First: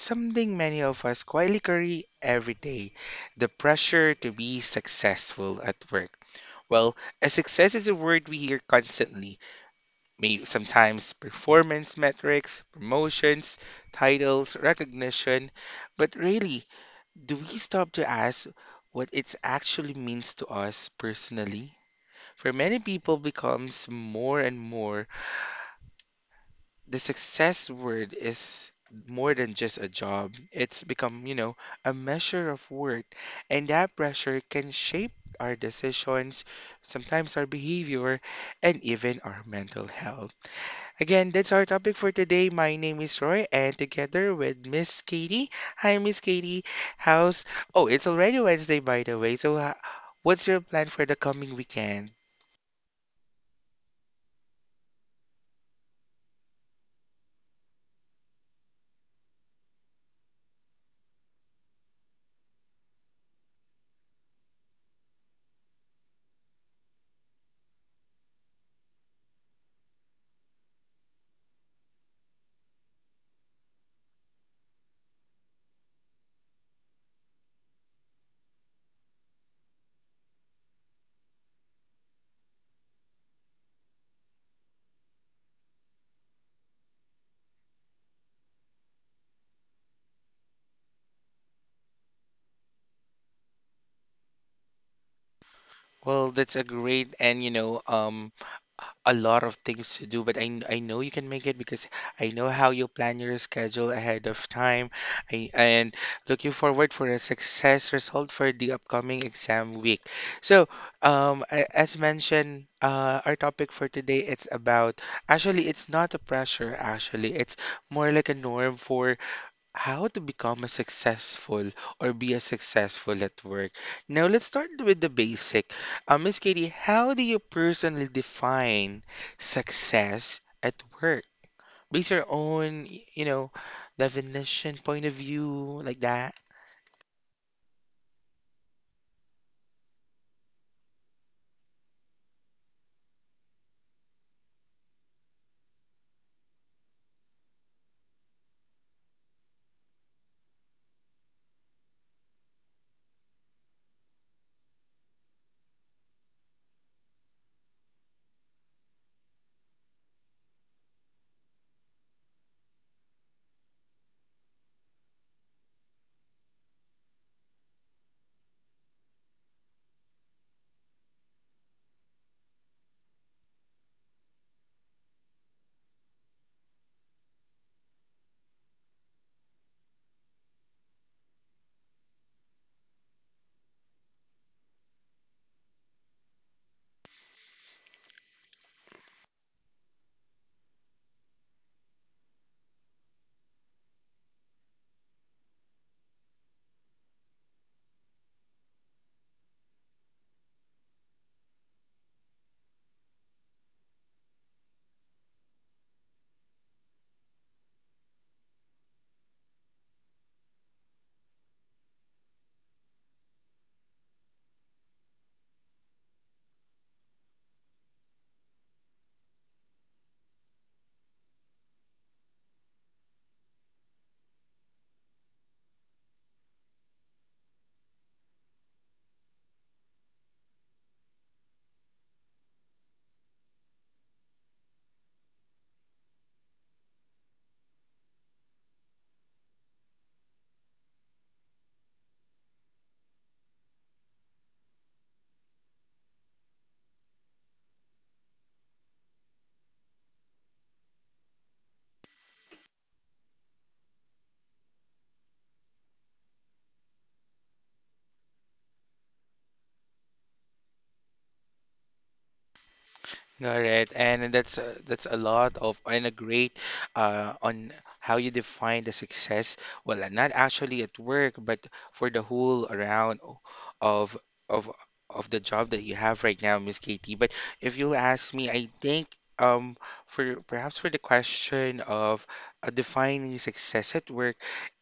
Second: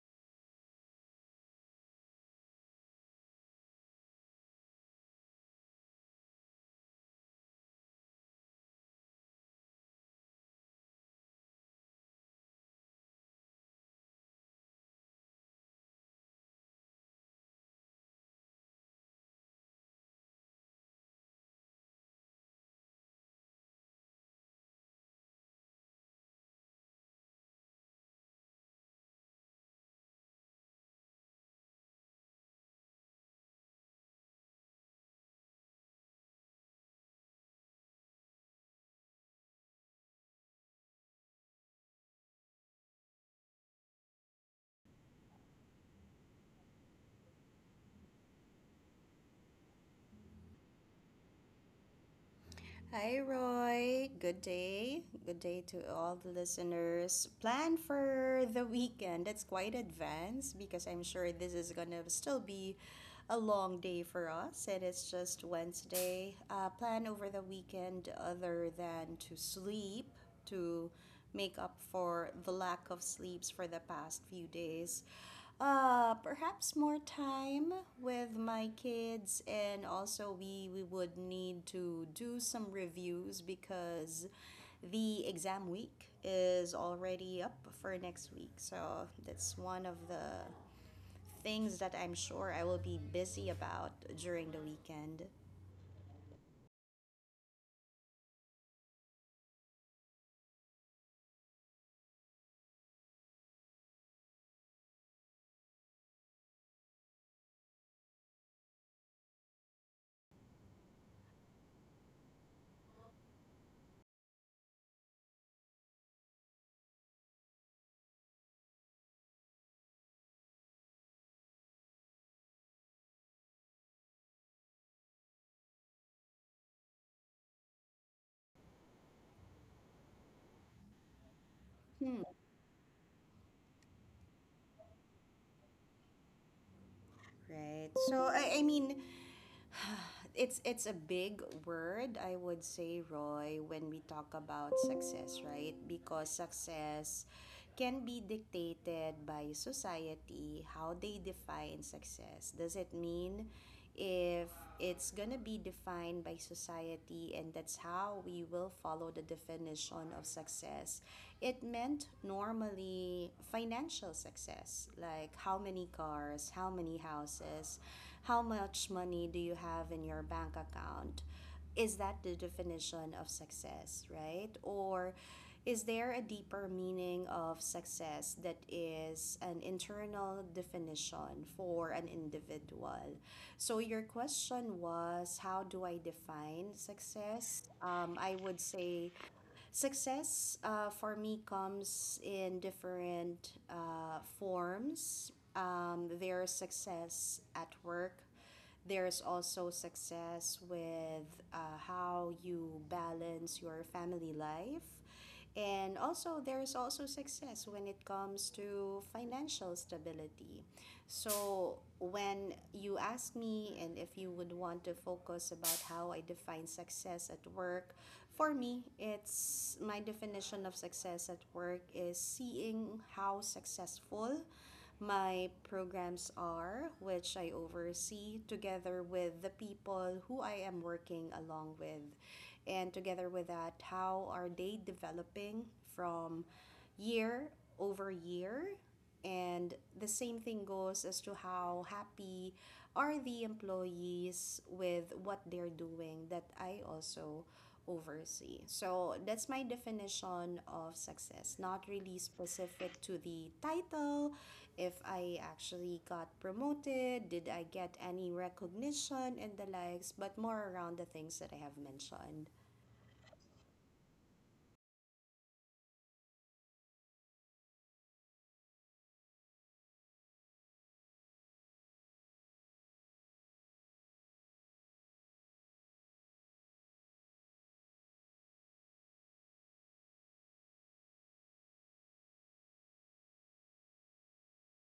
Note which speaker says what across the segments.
Speaker 1: something many of us quietly carry every day, the pressure to be successful at work. Well, a success is a word we hear constantly, may sometimes performance metrics, promotions, titles, recognition, but really, do we stop to ask what it actually means to us personally? For many people becomes more and more, the success word is more than just a job. It's become, a measure of worth, and that pressure can shape our decisions, sometimes our behavior, and even our mental health. Again, that's our topic for today. My name is Roy, and together with Miss Katie. Hi, Miss Katie. How's? Oh, it's already Wednesday, by the way. So, what's your plan for the coming weekend?
Speaker 2: Hi, Roy. Good day. Good day to all the listeners. Plan for the weekend. That's quite advanced because I'm sure this is going to still be a long day for us and it's just Wednesday. Plan over the weekend other than to sleep, to make up for the lack of sleeps for the past few days. Perhaps more time with my kids, and also we would need to do some reviews because the exam week is already up for next week. So that's one of the things that I'm sure I will be busy about during the weekend,
Speaker 1: Well, that's a great, and a lot of things to do, but I know you can make it because I know how you plan your schedule ahead of time. I, and looking forward for a success result for the upcoming exam week. So, as mentioned, our topic for today, it's about, actually, it's not a pressure, actually it's more like a norm for how to become a successful or be a successful at work. Now let's start with the basic. Miss Katie, how do you personally define success at work? Base your own, definition, point of view, like that.
Speaker 2: right? So I mean it's a big word, I would say, Roy, when we talk about success, right? Because success can be dictated by society. How they define success. Does it mean if it's gonna be defined by society, and that's how we will follow the definition of success? It meant normally financial success, success like how many cars, how many houses, how much money do you have in your bank account. Is that the definition of success, right? Or is there a deeper meaning of success that is an internal definition for an individual? So your question was, how do I define success? I would say success for me comes in different forms. There's success at work. There's also success with how you balance your family life. And also, there's also success when it comes to financial stability. So, when you ask me, and if you would want to focus about how I define success at work, for me, it's my definition of success at work is seeing how successful my programs are, which I oversee together with the people who I am working along with. And together with that, how are they developing from year over year. And the same thing goes as to how happy are the employees with what they're doing that I also oversee. So that's my definition of success, not really specific to the title, if I actually got promoted, did I get any recognition and the likes, but more around the things that I have mentioned.
Speaker 1: All right, and that's a lot of and a great, on how you define the success. Well, not actually at work, but for the whole around of of of the job that you have right now, Miss Katie. But if you'll ask me, I think, um for perhaps for the question of, defining success at work,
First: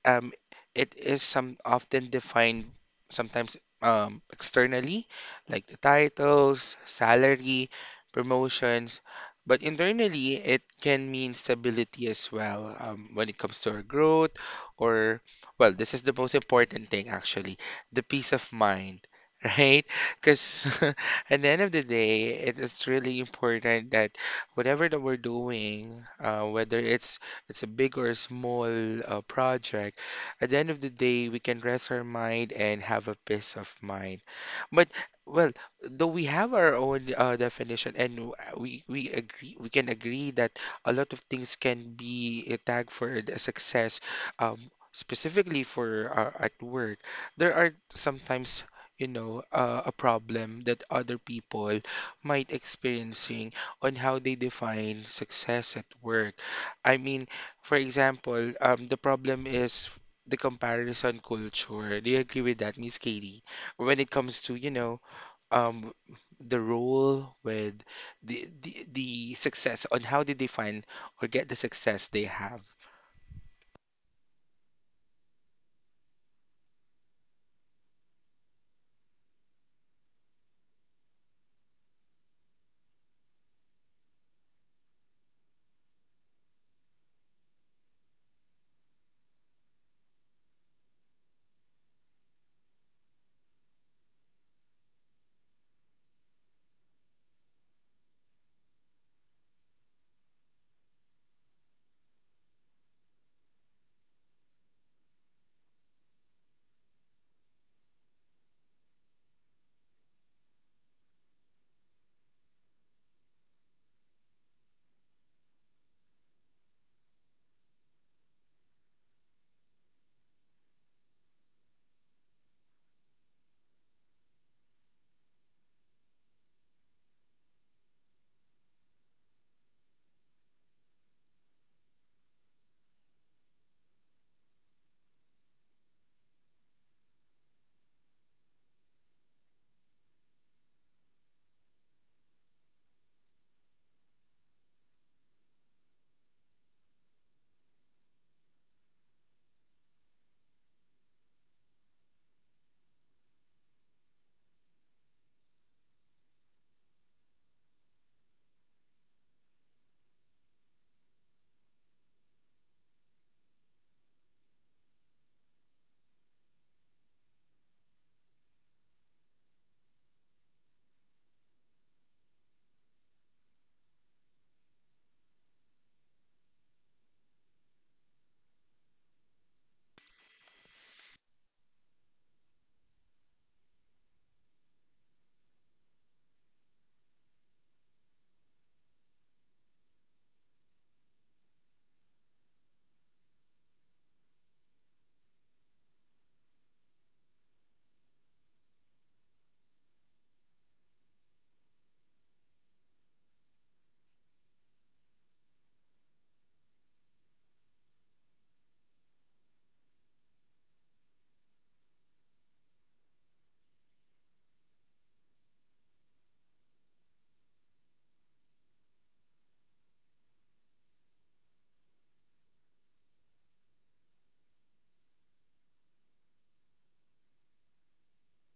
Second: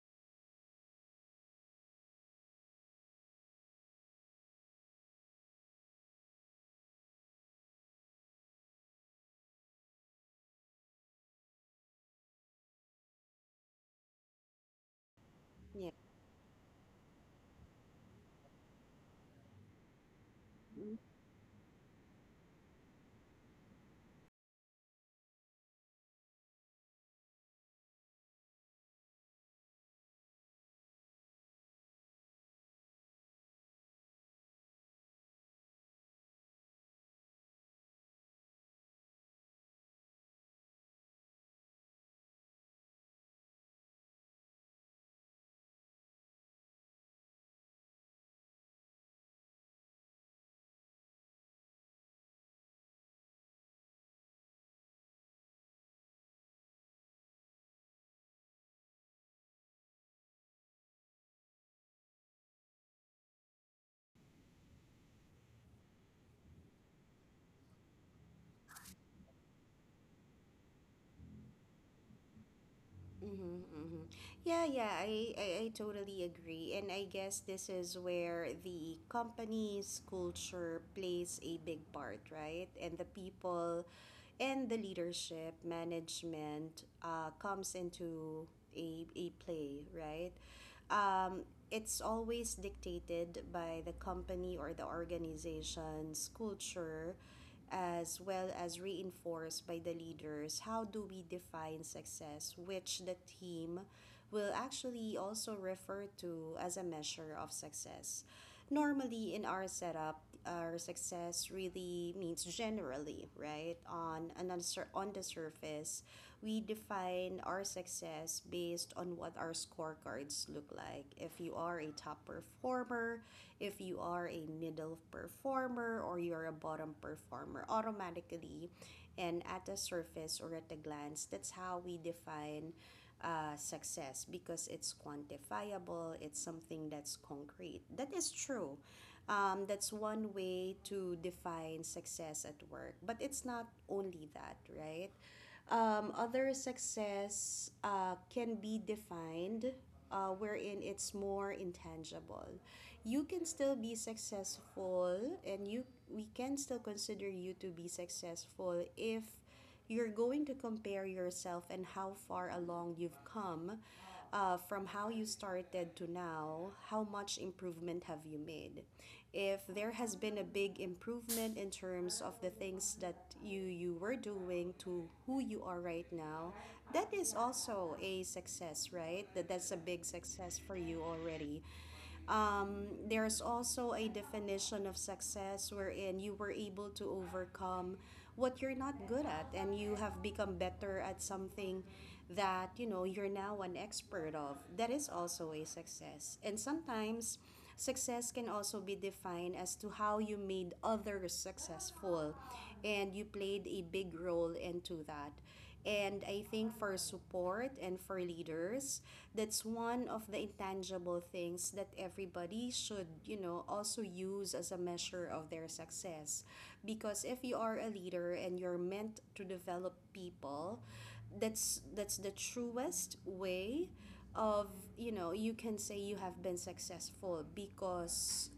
Speaker 1: um, it is some often defined, sometimes externally, like the titles, salary, promotions, but internally it can mean stability as well, when it comes to our growth, or well,
Speaker 2: Yeah.
Speaker 1: this is the most important thing actually, the peace of mind, right? Because at the end of the day, it is really important that whatever that we're doing, whether it's a big or a small, project, at the end of the day we can rest our mind and have a peace of mind. But well, though we have our own, definition, and we agree, we can agree that a lot of things can be, tagged for the success, um, specifically for, at work. There are sometimes, a problem that other people might experiencing on how they define success at work. I mean, for example, the problem is the comparison culture. Do you agree with that, Miss Katie, when it comes to, um the role with the success on how they define or get the success they have.
Speaker 2: Mm-hmm, mm-hmm. Yeah, yeah, I totally agree. And I guess this is where the company's culture plays a big part, right? And the people and the leadership, management, comes into a play, right? Um, it's always dictated by the company or the organization's culture, as well as reinforced by the leaders. How do we define success, which the team will actually also refer to as a measure of success? Normally, in our setup, our success really means, generally, right on and on, on the surface, we define our success based on what our scorecards look like. If you are a top performer, if you are a middle performer, or you're a bottom performer automatically, and at the surface or at a glance, that's how we define success, because it's quantifiable, it's something that's concrete, that is true. That's one way to define success at work, but it's not only that, right? Other success can be defined, wherein it's more intangible. You can still be successful, and you we can still consider you to be successful if you're going to compare yourself and how far along you've come, from how you started to now, how much improvement have you made? If there has been a big improvement in terms of the things that you were doing to who you are right now. That is also a success, right? That's a big success for you already. There's also a definition of success wherein you were able to overcome what you're not good at, and you have become better at something that you're now an expert of. That is also a success. And sometimes success can also be defined as to how you made others successful and you played a big role into that. And I think for support and for leaders, that's one of the intangible things that everybody should also use as a measure of their success. Because if you are a leader and you're meant to develop people, that's the truest way of, you can say, you have been successful. Because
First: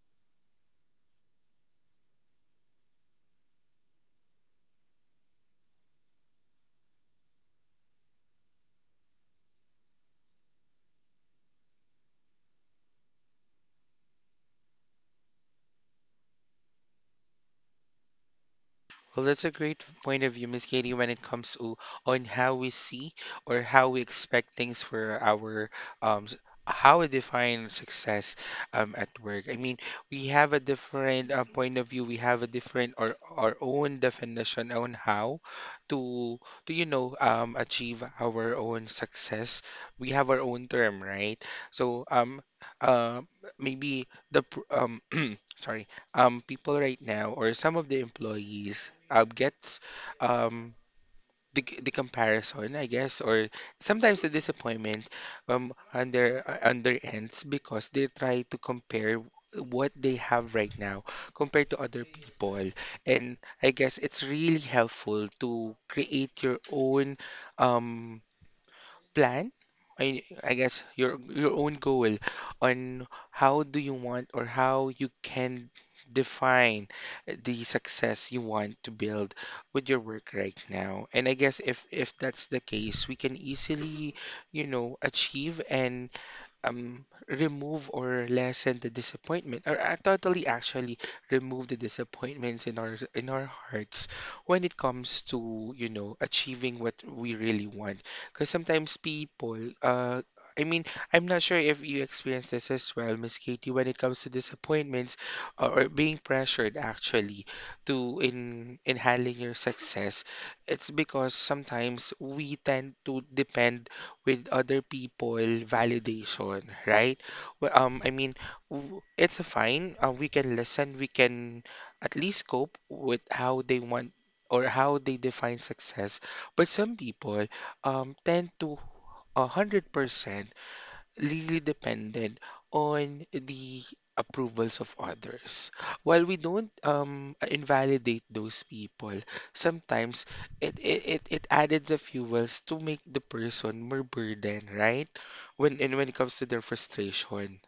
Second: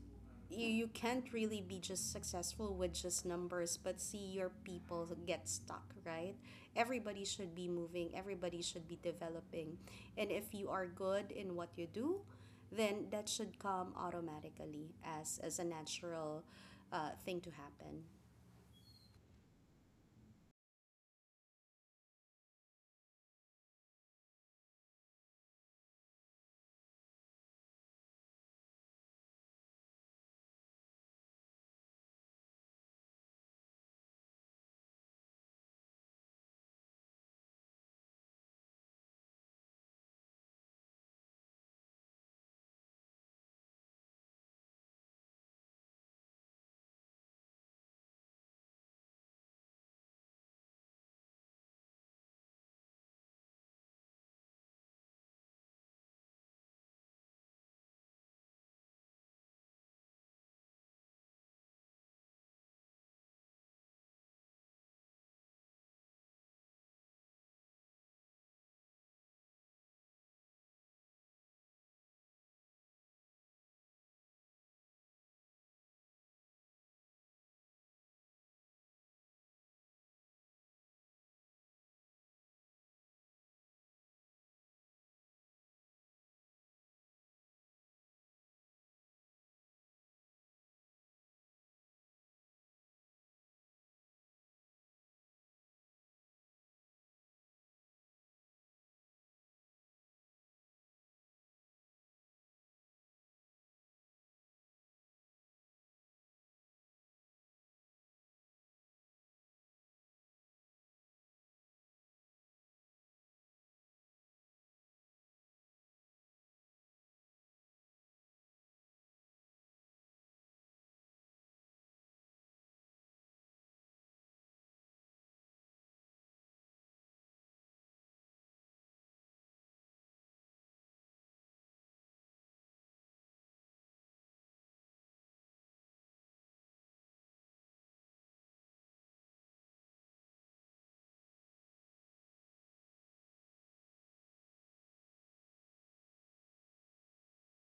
Speaker 2: you can't really be just successful with just numbers, but see your people get stuck, right? Everybody should be moving, everybody should be developing, and if you are good in what you do, then that should come automatically as a natural thing to happen.
Speaker 1: Well, that's a great point of view, Miss Katie, when it comes to on how we see or how we expect things for our, um s- how we define success, um, at work. I mean, we have a different, point of view. We have a different, or our own definition on how to to, achieve our own success. We have our own term, right? So uh maybe the pr- sorry, people right now, or some of the employees, gets, um, the, the comparison, I guess, or sometimes the disappointment, on their ends because they try to compare what they have right now compared to other people. And I guess it's really helpful to create your own, um, plan, I guess your own goal on how do you want or how you can define the success you want to build with your work right now. And I guess if that's the case, we can easily, achieve and remove or lessen the disappointment, or totally actually remove the disappointments in our hearts when it comes to, achieving what we really want. Because sometimes people I mean, I'm not sure if you experience this as well, Miss Katie, when it comes to disappointments, or being pressured actually to in handling your success. It's because sometimes we tend to depend with other people validation, right? Well, I mean, it's fine. We can listen. We can at least cope with how they want or how they define success. But some people tend to 100% really depended on the approvals of others. While we don't, invalidate those people, sometimes it added the fuels to make the person more burdened, right? When and when it comes to their frustration.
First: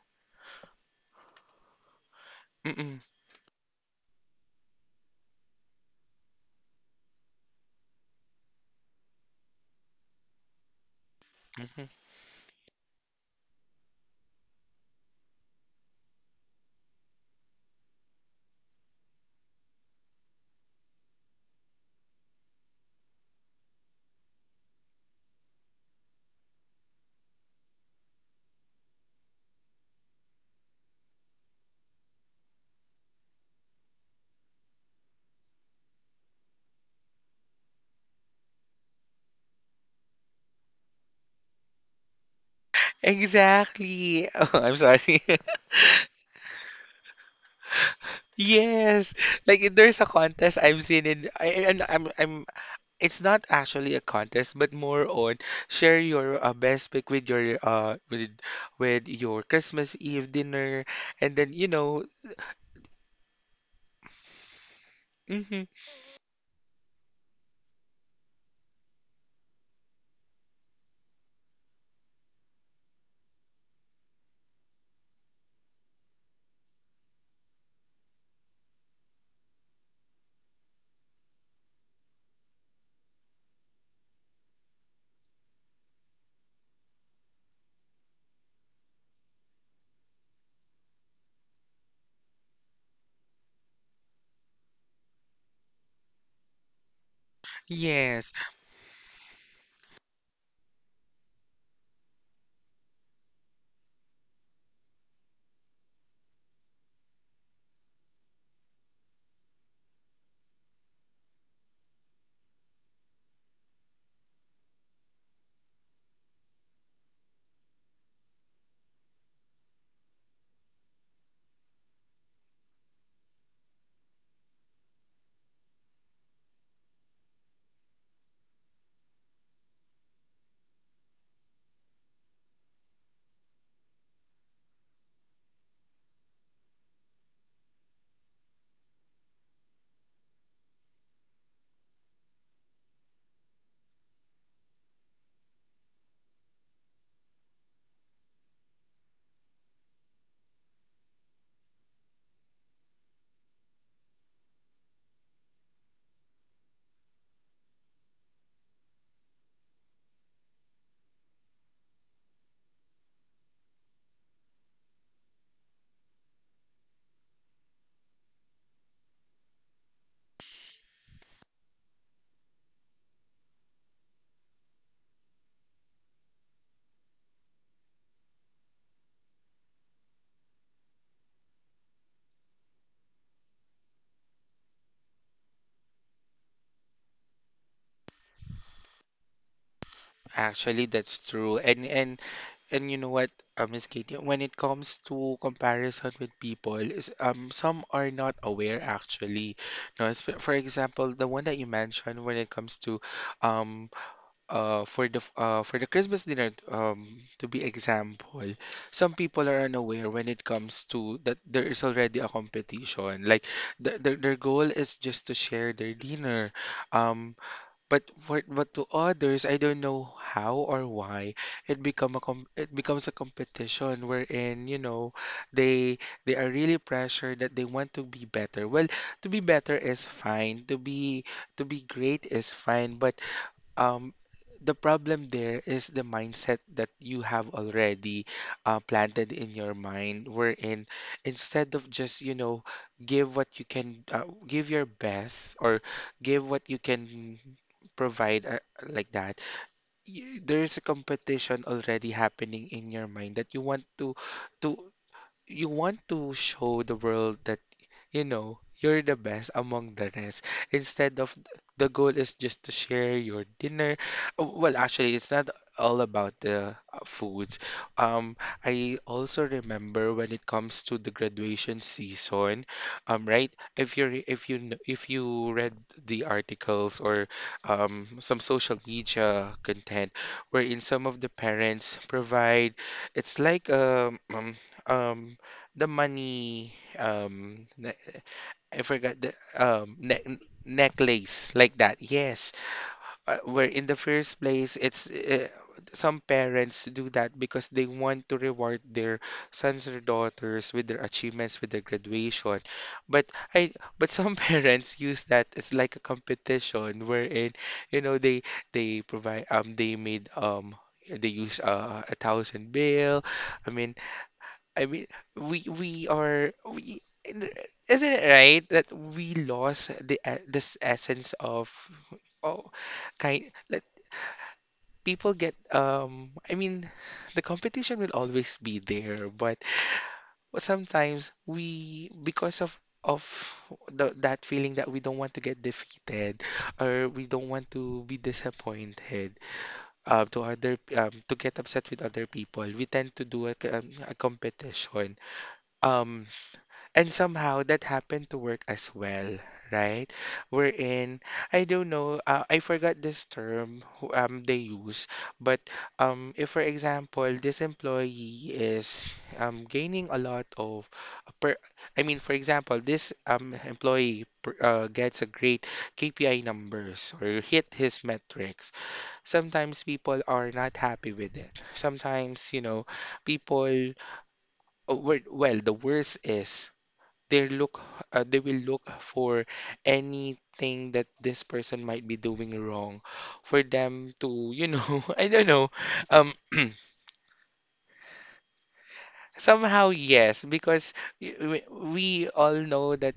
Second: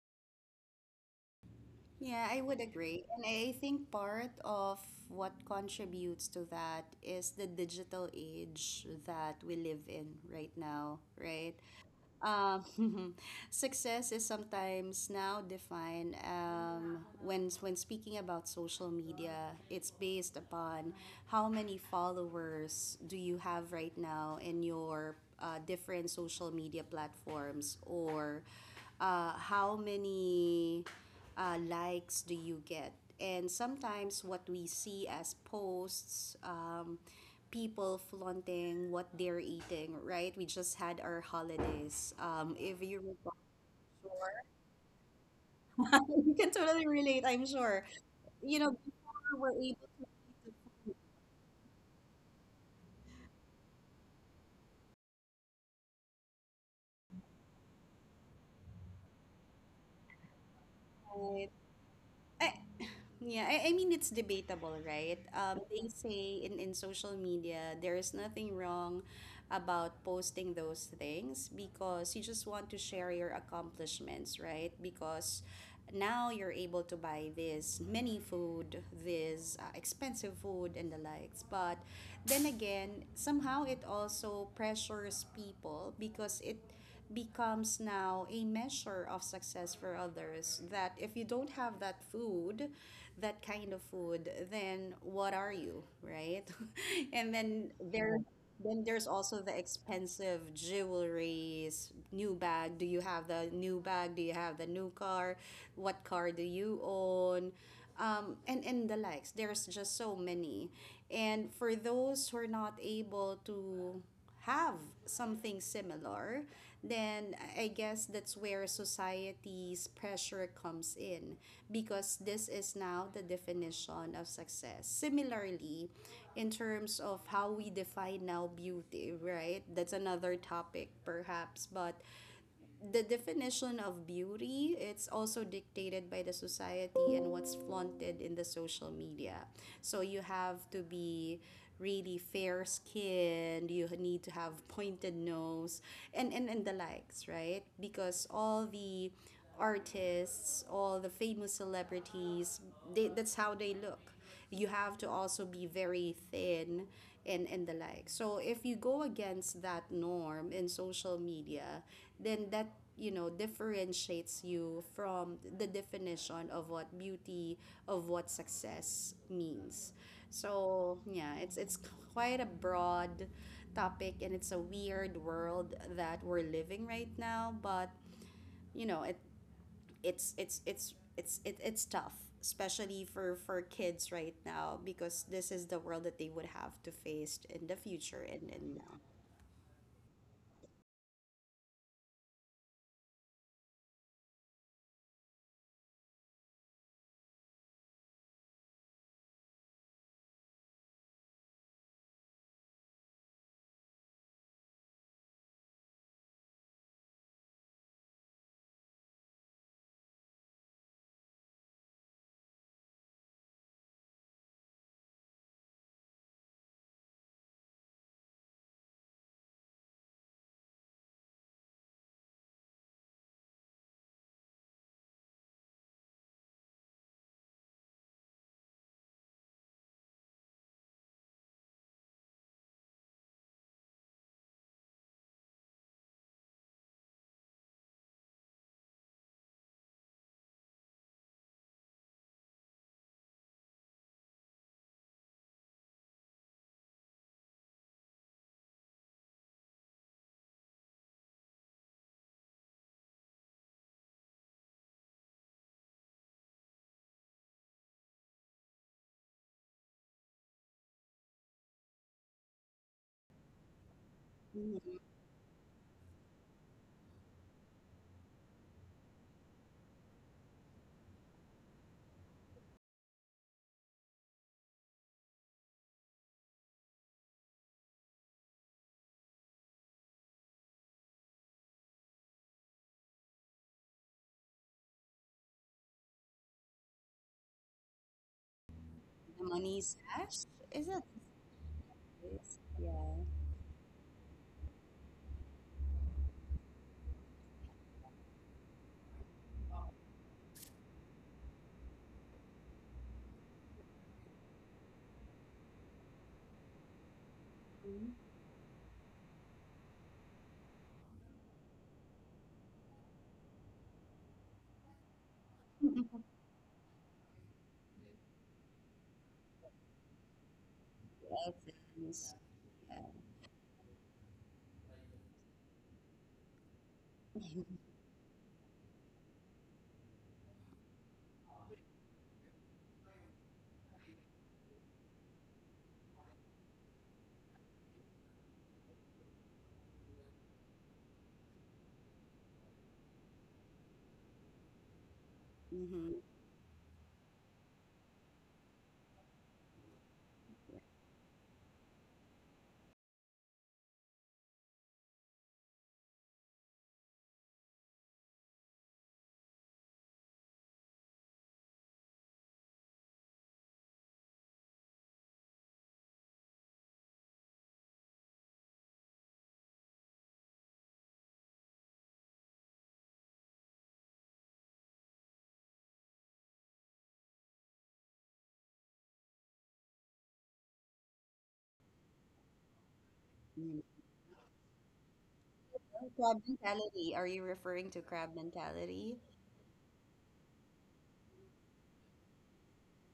Speaker 2: Yeah, I would
Speaker 1: Mm-mm.
Speaker 2: agree, and I think part of what contributes to that is the digital age that we live in right now, right?
Speaker 1: Mhm.
Speaker 2: Um, Success is sometimes now defined when speaking about social media. It's based upon how many followers do you have right now in your different social media platforms, or how many likes do you get? And sometimes what we see as posts, people flaunting what they're eating, right? We just had our holidays. If you recall,
Speaker 1: Exactly.
Speaker 2: sure.
Speaker 1: Oh, I'm sorry.
Speaker 2: You can totally relate, I'm sure.
Speaker 1: Yes,
Speaker 2: People were able to
Speaker 1: like
Speaker 2: eat
Speaker 1: there's a
Speaker 2: the
Speaker 1: contest I've
Speaker 2: food,
Speaker 1: seen in I, and I'm it's not actually a contest, but more on share your, best pick with your Christmas Eve dinner, and then
Speaker 2: right?
Speaker 1: you know,
Speaker 2: I, Yeah, I mean it's debatable, right?
Speaker 1: hmm,
Speaker 2: They say in social media there is nothing wrong about posting those things because you just want to share your accomplishments, right? Because now you're able to buy this many food, this expensive food and the likes. But then again, somehow it also pressures people because it becomes now a measure of success for others. That if you don't have that food, that kind of food, then what are you, right? And then
Speaker 1: yes,
Speaker 2: there's also the expensive jewelries, new bag. Do you have the new bag? Do you have the new car? What car do you own? And the likes. There's just so many. And for those who are not able to have something similar, then I guess that's where society's pressure comes in, because this is now the definition of success. Similarly, in terms of how we define now beauty, right? That's another topic perhaps, but the definition of beauty, it's also dictated by the society and what's flaunted in the social media. So you have to be really fair skinned, you need to have pointed nose, and the likes, right? Because all the artists, all the famous celebrities, that's how they look. You have to also be very thin, and the like. So if you go against that norm in social media, then that differentiates you from the definition of what beauty, of what success means. So yeah, it's quite a broad topic, and it's a weird world that we're living right now. But it it's it, it's tough, especially for kids right now, because this is the world that they would have to face in the future, and now.
Speaker 1: actually that's true, and you know what, Miss Katie, when it comes to comparison with people, is, some are not aware actually. No, it's- for example, the one that you mentioned when it comes to, um uh, for the Christmas dinner, to be example, some people are unaware when it comes to that there is already a competition. Like the, their goal is just to share their dinner. Um, but for, but to others, I don't know how or why it become a com, it becomes a competition wherein, they they are really pressured that they want to be better. Well, to be better is fine. To be, to be great is fine, but, um, the problem there is the mindset that you have already, planted in your mind, wherein instead of just, you know, give what you can, give your best or give what you can provide, like that, there is a competition already happening in your mind that you want to, you want to show the world that, you know, you're the best among the rest. Instead of, the goal is just to share your dinner. Oh, well,
Speaker 2: Mhm.
Speaker 1: actually, it's not all about the, foods. Um, I also remember when it comes to the graduation season, right? If you if you read the articles or, some social media content wherein some of the parents provide, it's like um, um, the money, um na- I forgot the
Speaker 2: The money is
Speaker 1: ne
Speaker 2: cash. Is it?
Speaker 1: necklace, like that. Yes,
Speaker 2: Yeah.
Speaker 1: where in the first place, it's, some parents do that because they want to reward their sons or daughters with their achievements with their graduation. But I but some parents use that as like a competition wherein, you
Speaker 2: Mhm.
Speaker 1: know, they provide, they use, a 1,000 bill. I mean I mean, we isn't it right that we lost the this essence
Speaker 2: Yes,
Speaker 1: of,
Speaker 2: it is.
Speaker 1: oh,
Speaker 2: Yeah.
Speaker 1: kind, let people get um, I mean, the competition will always be there, but sometimes we, because of, the, that feeling that we don't want to get defeated or we don't want to be disappointed to other, to get upset with other people, we tend to do a, a competition,
Speaker 2: Mm-hmm.
Speaker 1: um. And somehow that happened to work as well, right? Wherein, I don't know, I forgot this term they use, but, if, for example, this employee is, gaining a lot of, per, I mean, for example, this, employee per, gets a great KPI numbers or hit his metrics, sometimes people are not happy with it. Sometimes, you know, people, oh, well, the worst is they look, they will look for anything that this person might be doing wrong for them to, you know, I don't know um
Speaker 2: Crab mentality? Are you referring to crab mentality?
Speaker 1: somehow yes because y- we we all know that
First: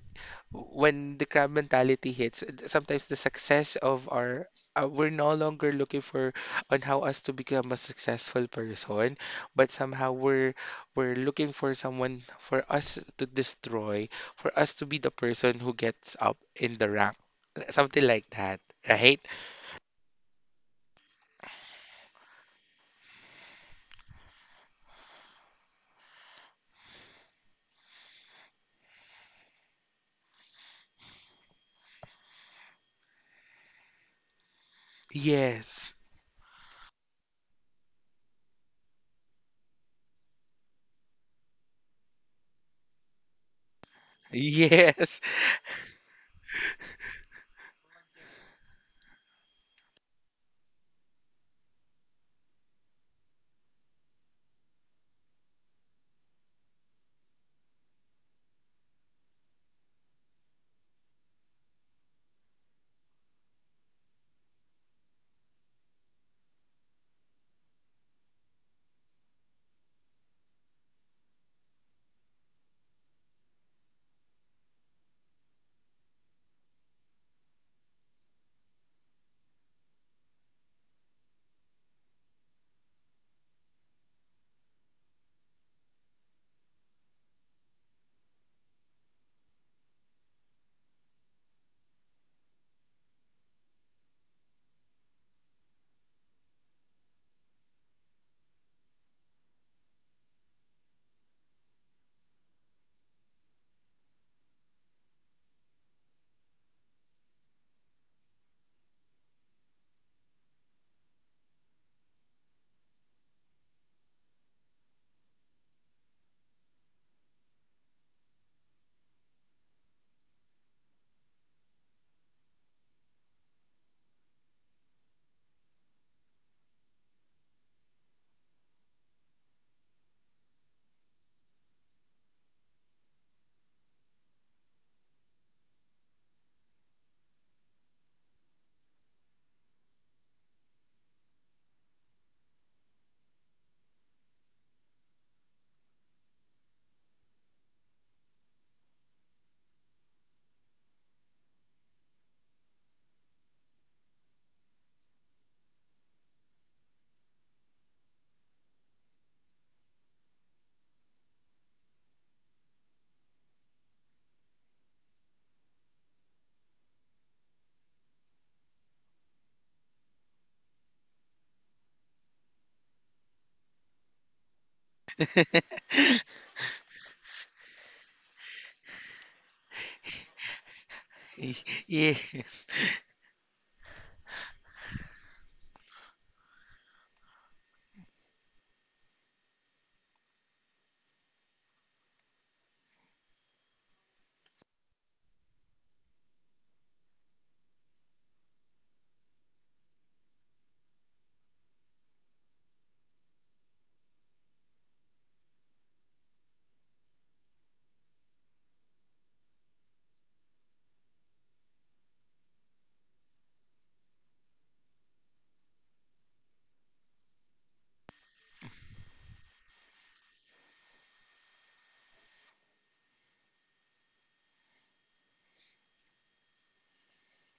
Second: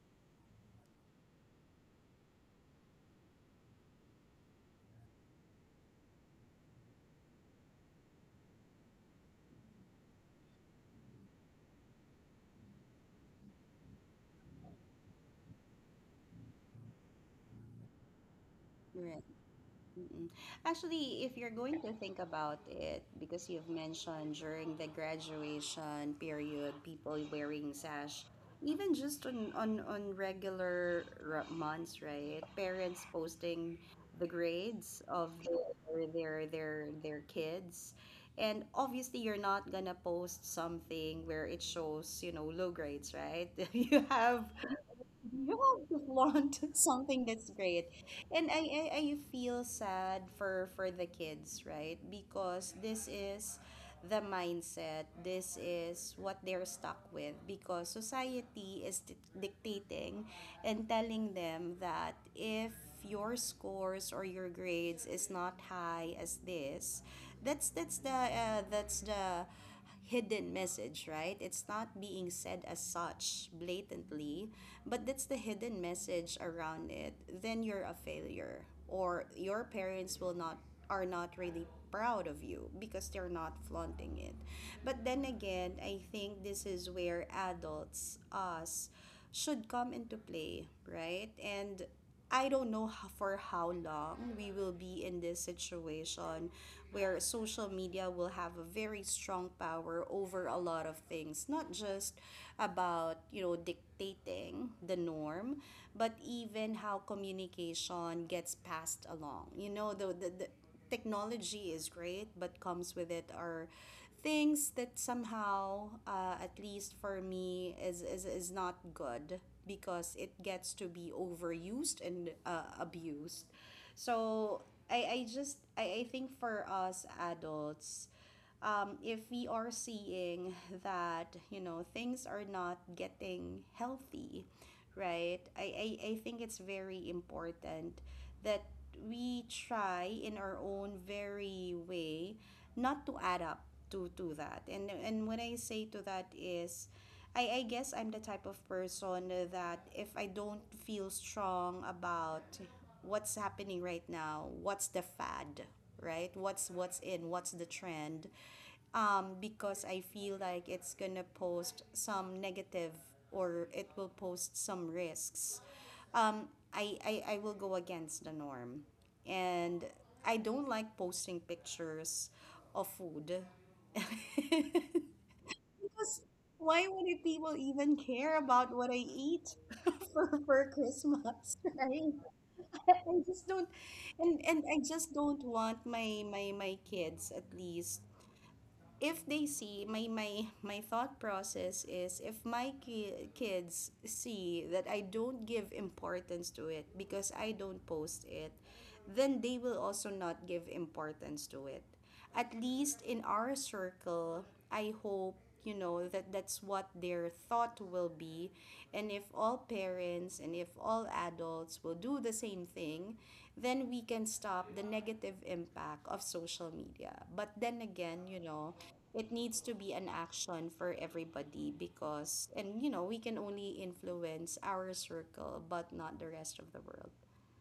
Speaker 1: when the crab mentality hits, sometimes the success of our, we're no longer looking for on how us to become a successful person, but somehow we're looking for someone for us to destroy, for us to be the person who gets up in the rank. Something like that, right?
Speaker 2: Mm-mm. Actually, if you're going to think about it, because you've mentioned during the graduation period, people wearing sash, even just on regular months, right? Parents posting the grades of
Speaker 1: Yes,
Speaker 2: their kids. And obviously, you're not gonna post something where it shows low grades, right? You have
Speaker 1: yes,
Speaker 2: you have learned something that's great. And I feel sad for the kids, right? Because this is the mindset, this is what they're stuck with because society is dictating and telling them that if your scores or your grades is not high as this, that's the hidden message, right? It's not being said as such blatantly, but that's the hidden message around it. Then you're a failure, or your parents will not, are not really proud of you because they're not flaunting it. But then again, I think this is where adults, us, should come into play, right? And I don't know for how long we will be in this situation where social media will have a very strong power over a lot of things, not just about, dictating the norm, but even how communication gets passed along. The technology is great, but comes with it are things that somehow, at least for me, is not good because it gets to be overused and abused. So I think for us adults, if we are seeing that you know things are not getting healthy, right? I think it's very important that we try in our own very way not to add up to that, and what I say to that is I guess I'm the type of person that if I don't feel strong about what's happening right now, what's the fad, right? What's in, what's the trend? Because I feel like it's gonna post some negative or it will post some risks. Um, I will go against the norm. And I don't like posting pictures of food. Because why would people even care about what I eat for Christmas, right?
Speaker 1: yeah.
Speaker 2: I just don't, and I just don't want my kids, at least if they see my thought process is if my kids see that I don't give importance to it because I don't post it, then they will also not give importance to it, at least in our circle, I hope, you know. That that's what their thought will be, and if all parents and if all adults will do the same thing, then we can stop the negative impact of social media. But then again, you know, it needs to be an action for everybody. Because, and you know, we can only influence our circle but not the rest of the world.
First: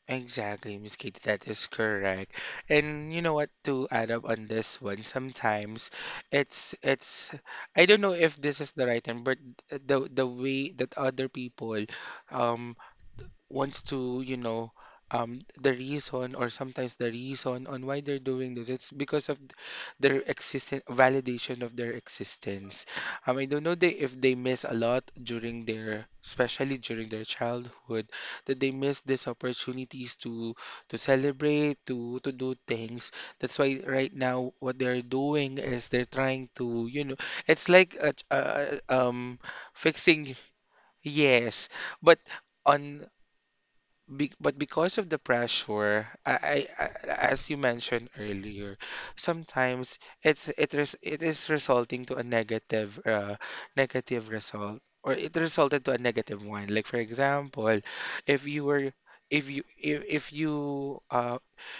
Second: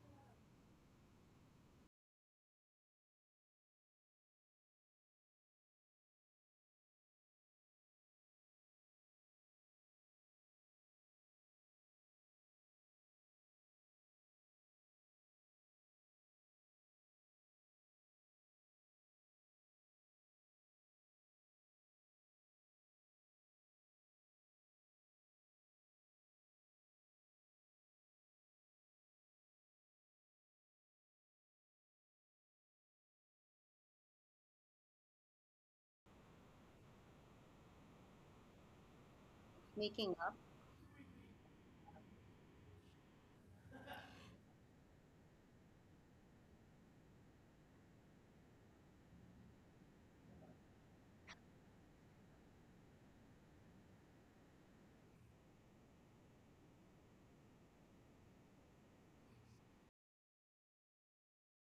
Speaker 1: Exactly, Miss Katie, that is correct. And you know what, to add up on this one, sometimes it's I don't know if this is the right term, but the way that other people um wants to, you know, the reason, or sometimes the reason on why they're doing this, it's because of their existence, validation of their existence. I don't know if they miss a lot during their, especially during their childhood, that they miss these opportunities to celebrate, to do things. That's why right now what they're doing is they're trying to, you know, it's like a
Speaker 2: Making up.
Speaker 1: fixing, yes, but on be but because of the pressure, I, as you mentioned earlier, sometimes it is resulting to a negative result, or it resulted to a negative one. Like for example, if you were if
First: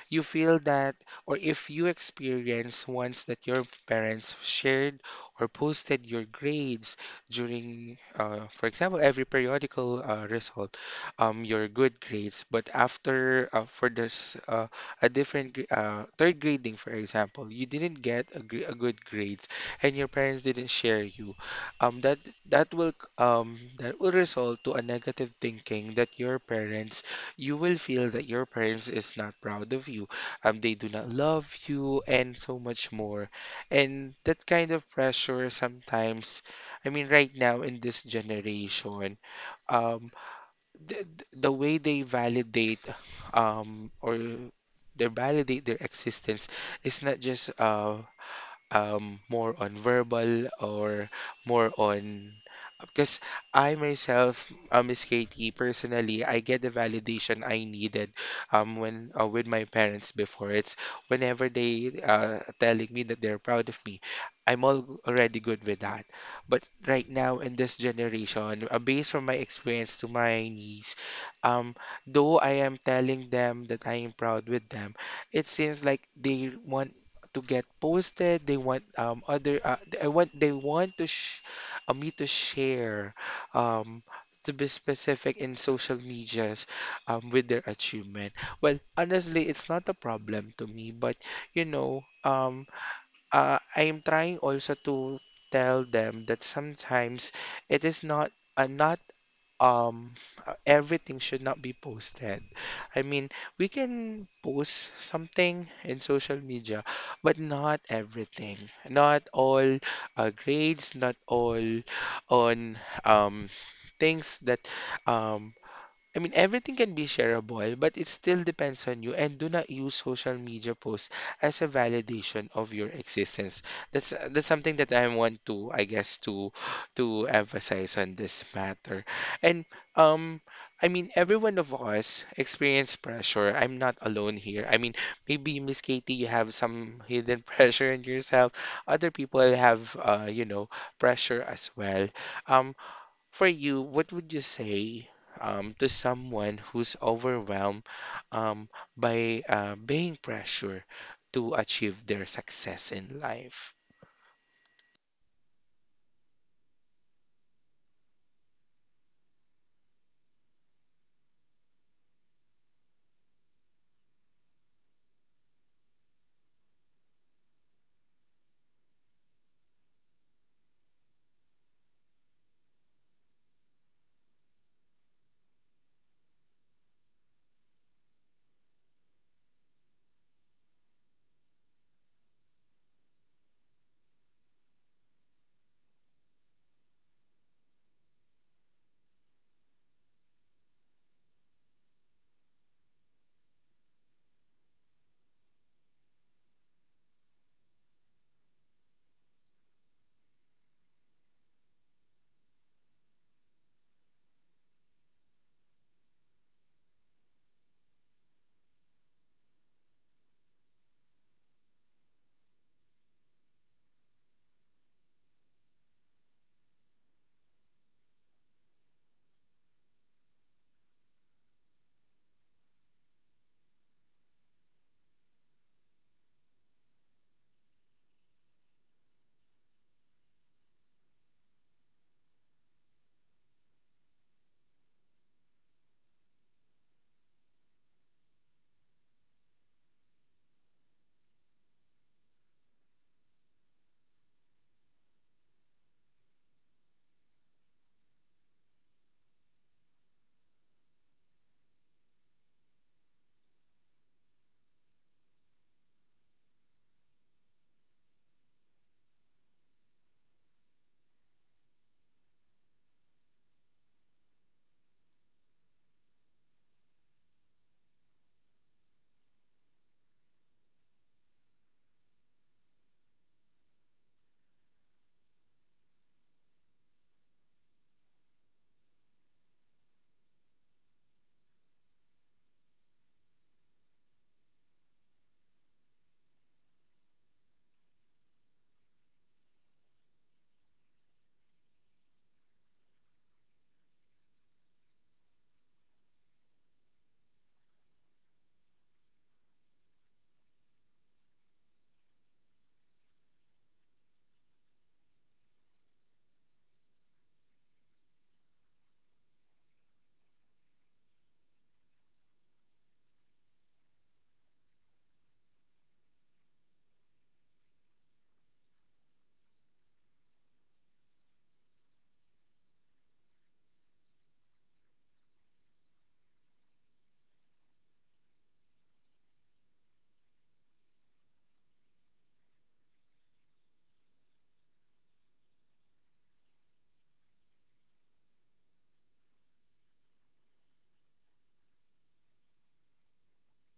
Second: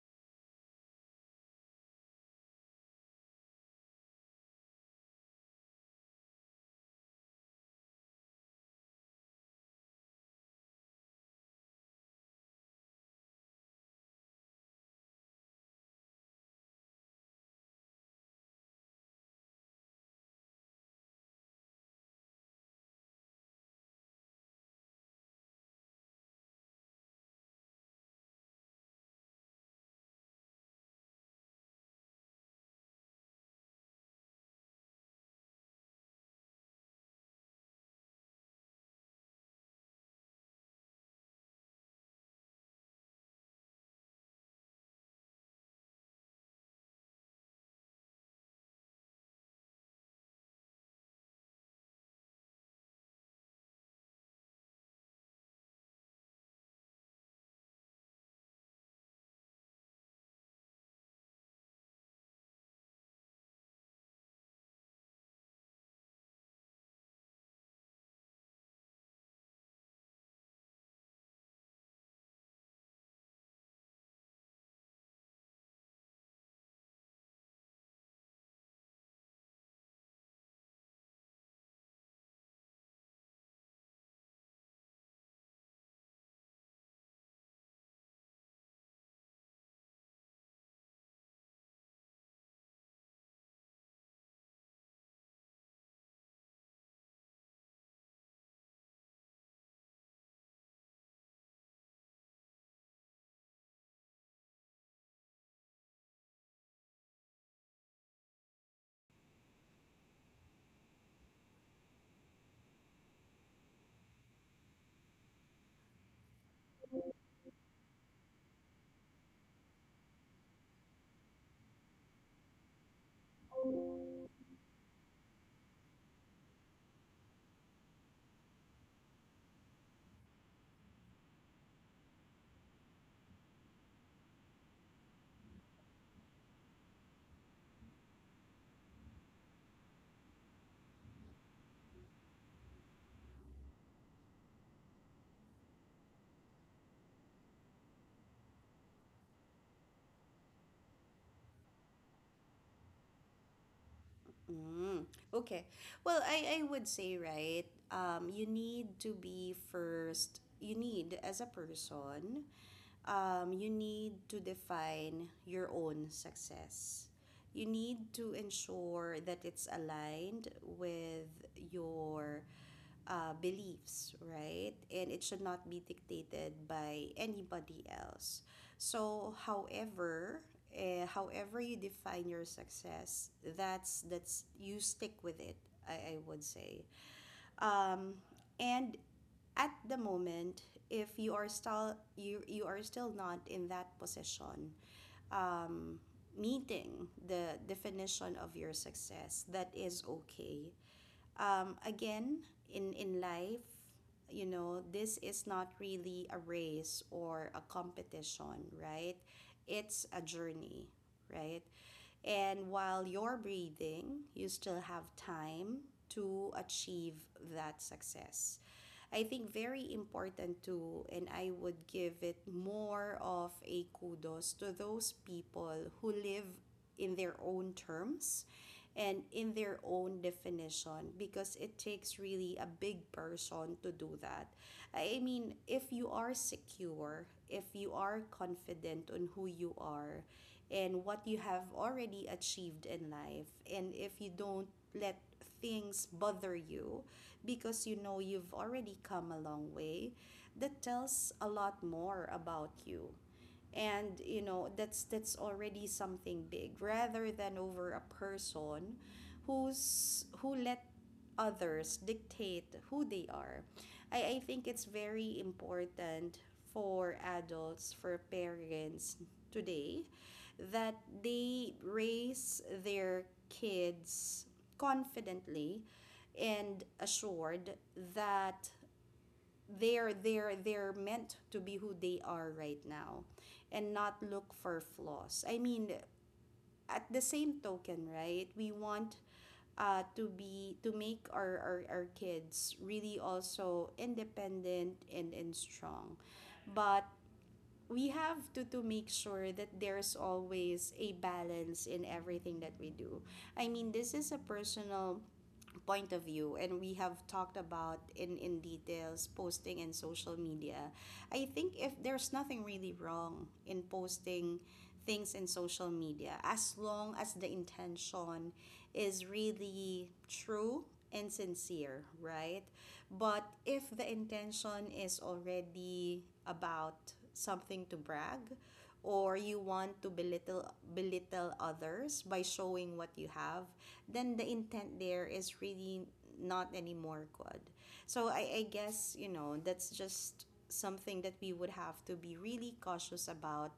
Speaker 1: you feel that, or if you experience once that your parents shared or posted your grades during for example every periodical result, your good grades, but after for this a third grading for example, you didn't get a a good grades, and your parents didn't share you that, that will that will result to a negative thinking that your parents you will feel that your parents is not proud of you, they do not love you and so much more. And that kind of pressure sometimes, I mean right now in this generation, um the, the way they validate or they validate their existence is not just more on verbal or more on, because I myself, Miss Katie, personally, I get the validation I needed when with my parents before. It's whenever they telling me that they're proud of me, I'm all already good with that. But right now in this generation, based from my experience to my niece, um, though I am telling them that I am proud with them, it seems like they want to get posted. They want other th- I want they want to sh me to share um to be specific in social medias with their achievement. Well, honestly, it's not a problem to me, but you know, I am trying also to tell them that sometimes it is not uh, not um everything should not be posted. I mean, we can post something in social media, but not everything. Not all grades, not all on um things that um I mean, everything can be shareable, but it still depends on you. And do not use social media posts as a validation of your existence. That's something that I want to, I guess, to emphasize on this matter. And um, I mean, every one of us experience pressure. I'm not alone here. I mean, maybe Miss Katie, you have some hidden pressure in yourself. Other people have, you know, pressure as well. Um, for you, what would you say, to someone who's overwhelmed, um, by being pressure to achieve their success in life?
Speaker 2: Mm, okay. Well, I would say, right, you need to be first, you need as a person, you need to define your own success. You need to ensure that it's aligned with your beliefs, right? And it should not be dictated by anybody else. So, however, however you define your success, that's you stick with it. I would say, um, and at the moment, if you are still you are still not in that position, um, meeting the definition of your success, that is okay. Again, in life, you know, this is not really a race or a competition, right? It's a journey, right? And while you're breathing, you still have time to achieve that success. I think very important too, and I would give it more of a kudos to those people who live in their own terms and in their own definition, because it takes really a big person to do that. I mean, if you are secure, if you are confident on who you are and what you have already achieved in life, and if you don't let things bother you because you know you've already come a long way, that tells a lot more about you. And you know that's already something big rather than over a person who's who let others dictate who they are. I think it's very important for adults, for parents today, that they raise their kids confidently and assured that they're meant to be who they are right now, and not look for flaws. I mean, at the same token, right, we want to be to make our kids really also independent and strong. But we have to make sure that there's always a balance in everything that we do. I mean, this is a personal point of view, and we have talked about in details posting and social media. I think if there's nothing really wrong in posting things in social media as long as the intention is really true and sincere, right? But if the intention is already about something to brag or you want to belittle others by showing what you have, then the intent there is really not anymore good. So I guess, you know, that's just something that we would have to be really cautious about.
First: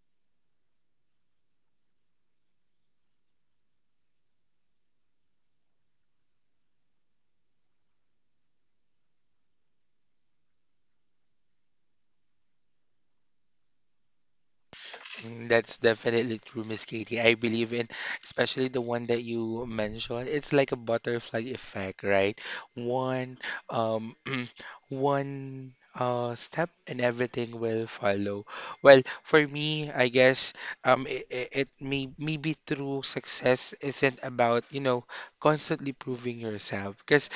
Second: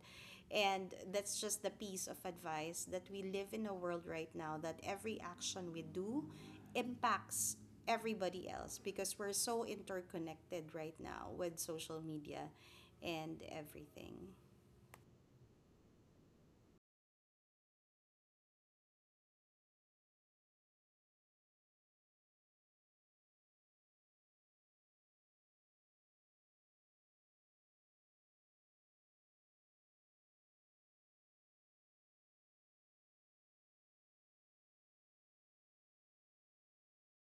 Speaker 2: And that's just the piece of advice, that we live in a world right now that every action we do impacts everybody else because we're so interconnected right now with social media and everything.
Speaker 1: Mm, that's definitely true, Miss Katie. I believe in, especially the one that you mentioned, it's like a butterfly effect, right? One, um, one step and everything will follow. Well, for me, I guess, it maybe true success isn't about, you know, constantly proving yourself. Because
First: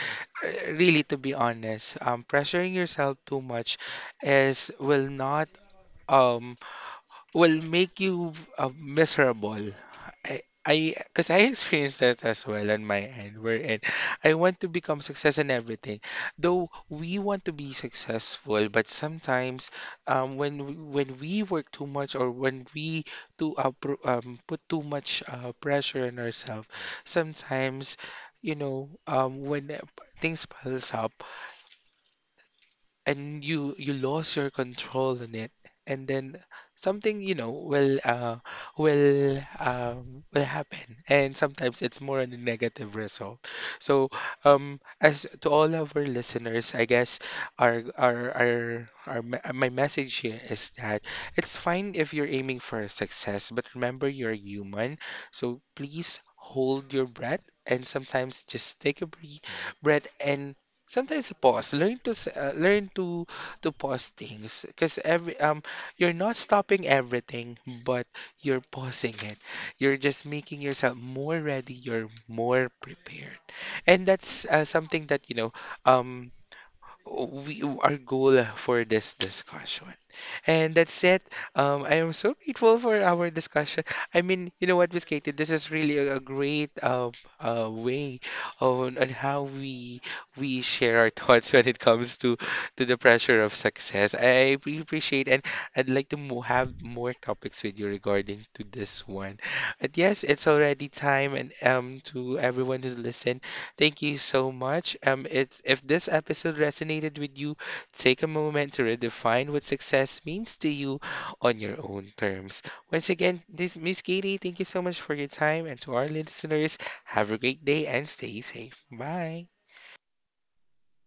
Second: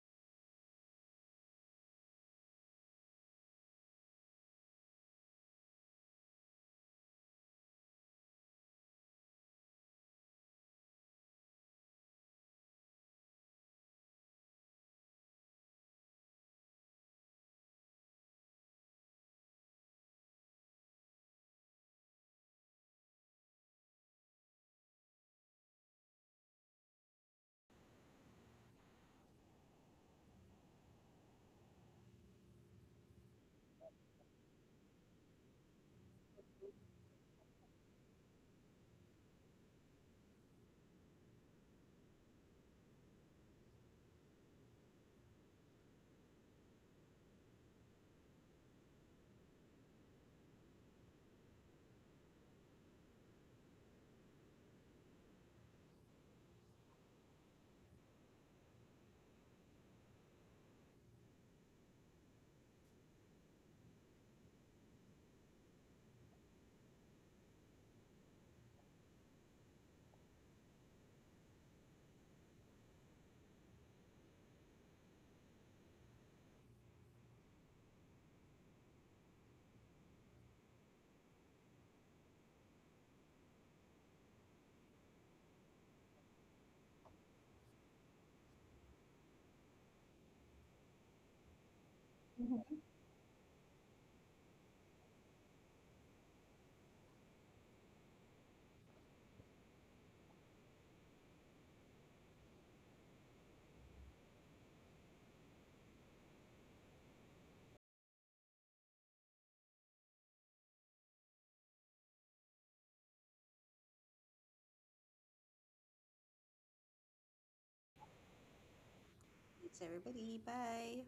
Speaker 1: really, to be honest, pressuring yourself too much is will not um will make you miserable. Because I experienced that as well on my end, wherein I want to become success in everything. Though we want to be successful, but sometimes, when when we work too much, or when we put too much pressure on ourselves, sometimes, you know, things piles up, and you lost your control on it, and then something, you know, will will happen, and sometimes it's more on a negative result. So as to all of our listeners, I guess, our our our, my message here is that it's fine if you're aiming for success, but remember, you're human. So please hold your breath and sometimes just take a breath, and sometimes pause. Learn to learn to pause things, because every you're not stopping everything, but you're pausing it. You're just making yourself more ready, you're more prepared. And that's something that, you know, um we our goal for this discussion. And that's it. I am so grateful for our discussion. I mean, you know what, Miss Katie, this is really a great way on how we share our thoughts when it comes to the pressure of success. I really appreciate, and I'd like to mo have more topics with you regarding to this one. But yes, it's already time, and to everyone who's listening, thank you so much. It's if this episode resonated with you, take a moment to redefine what success means to you on your own terms. Once again, this Miss Katie, thank you so much for your time, and to our listeners, have a great day and stay safe. Bye.
Speaker 2: It's everybody. Bye.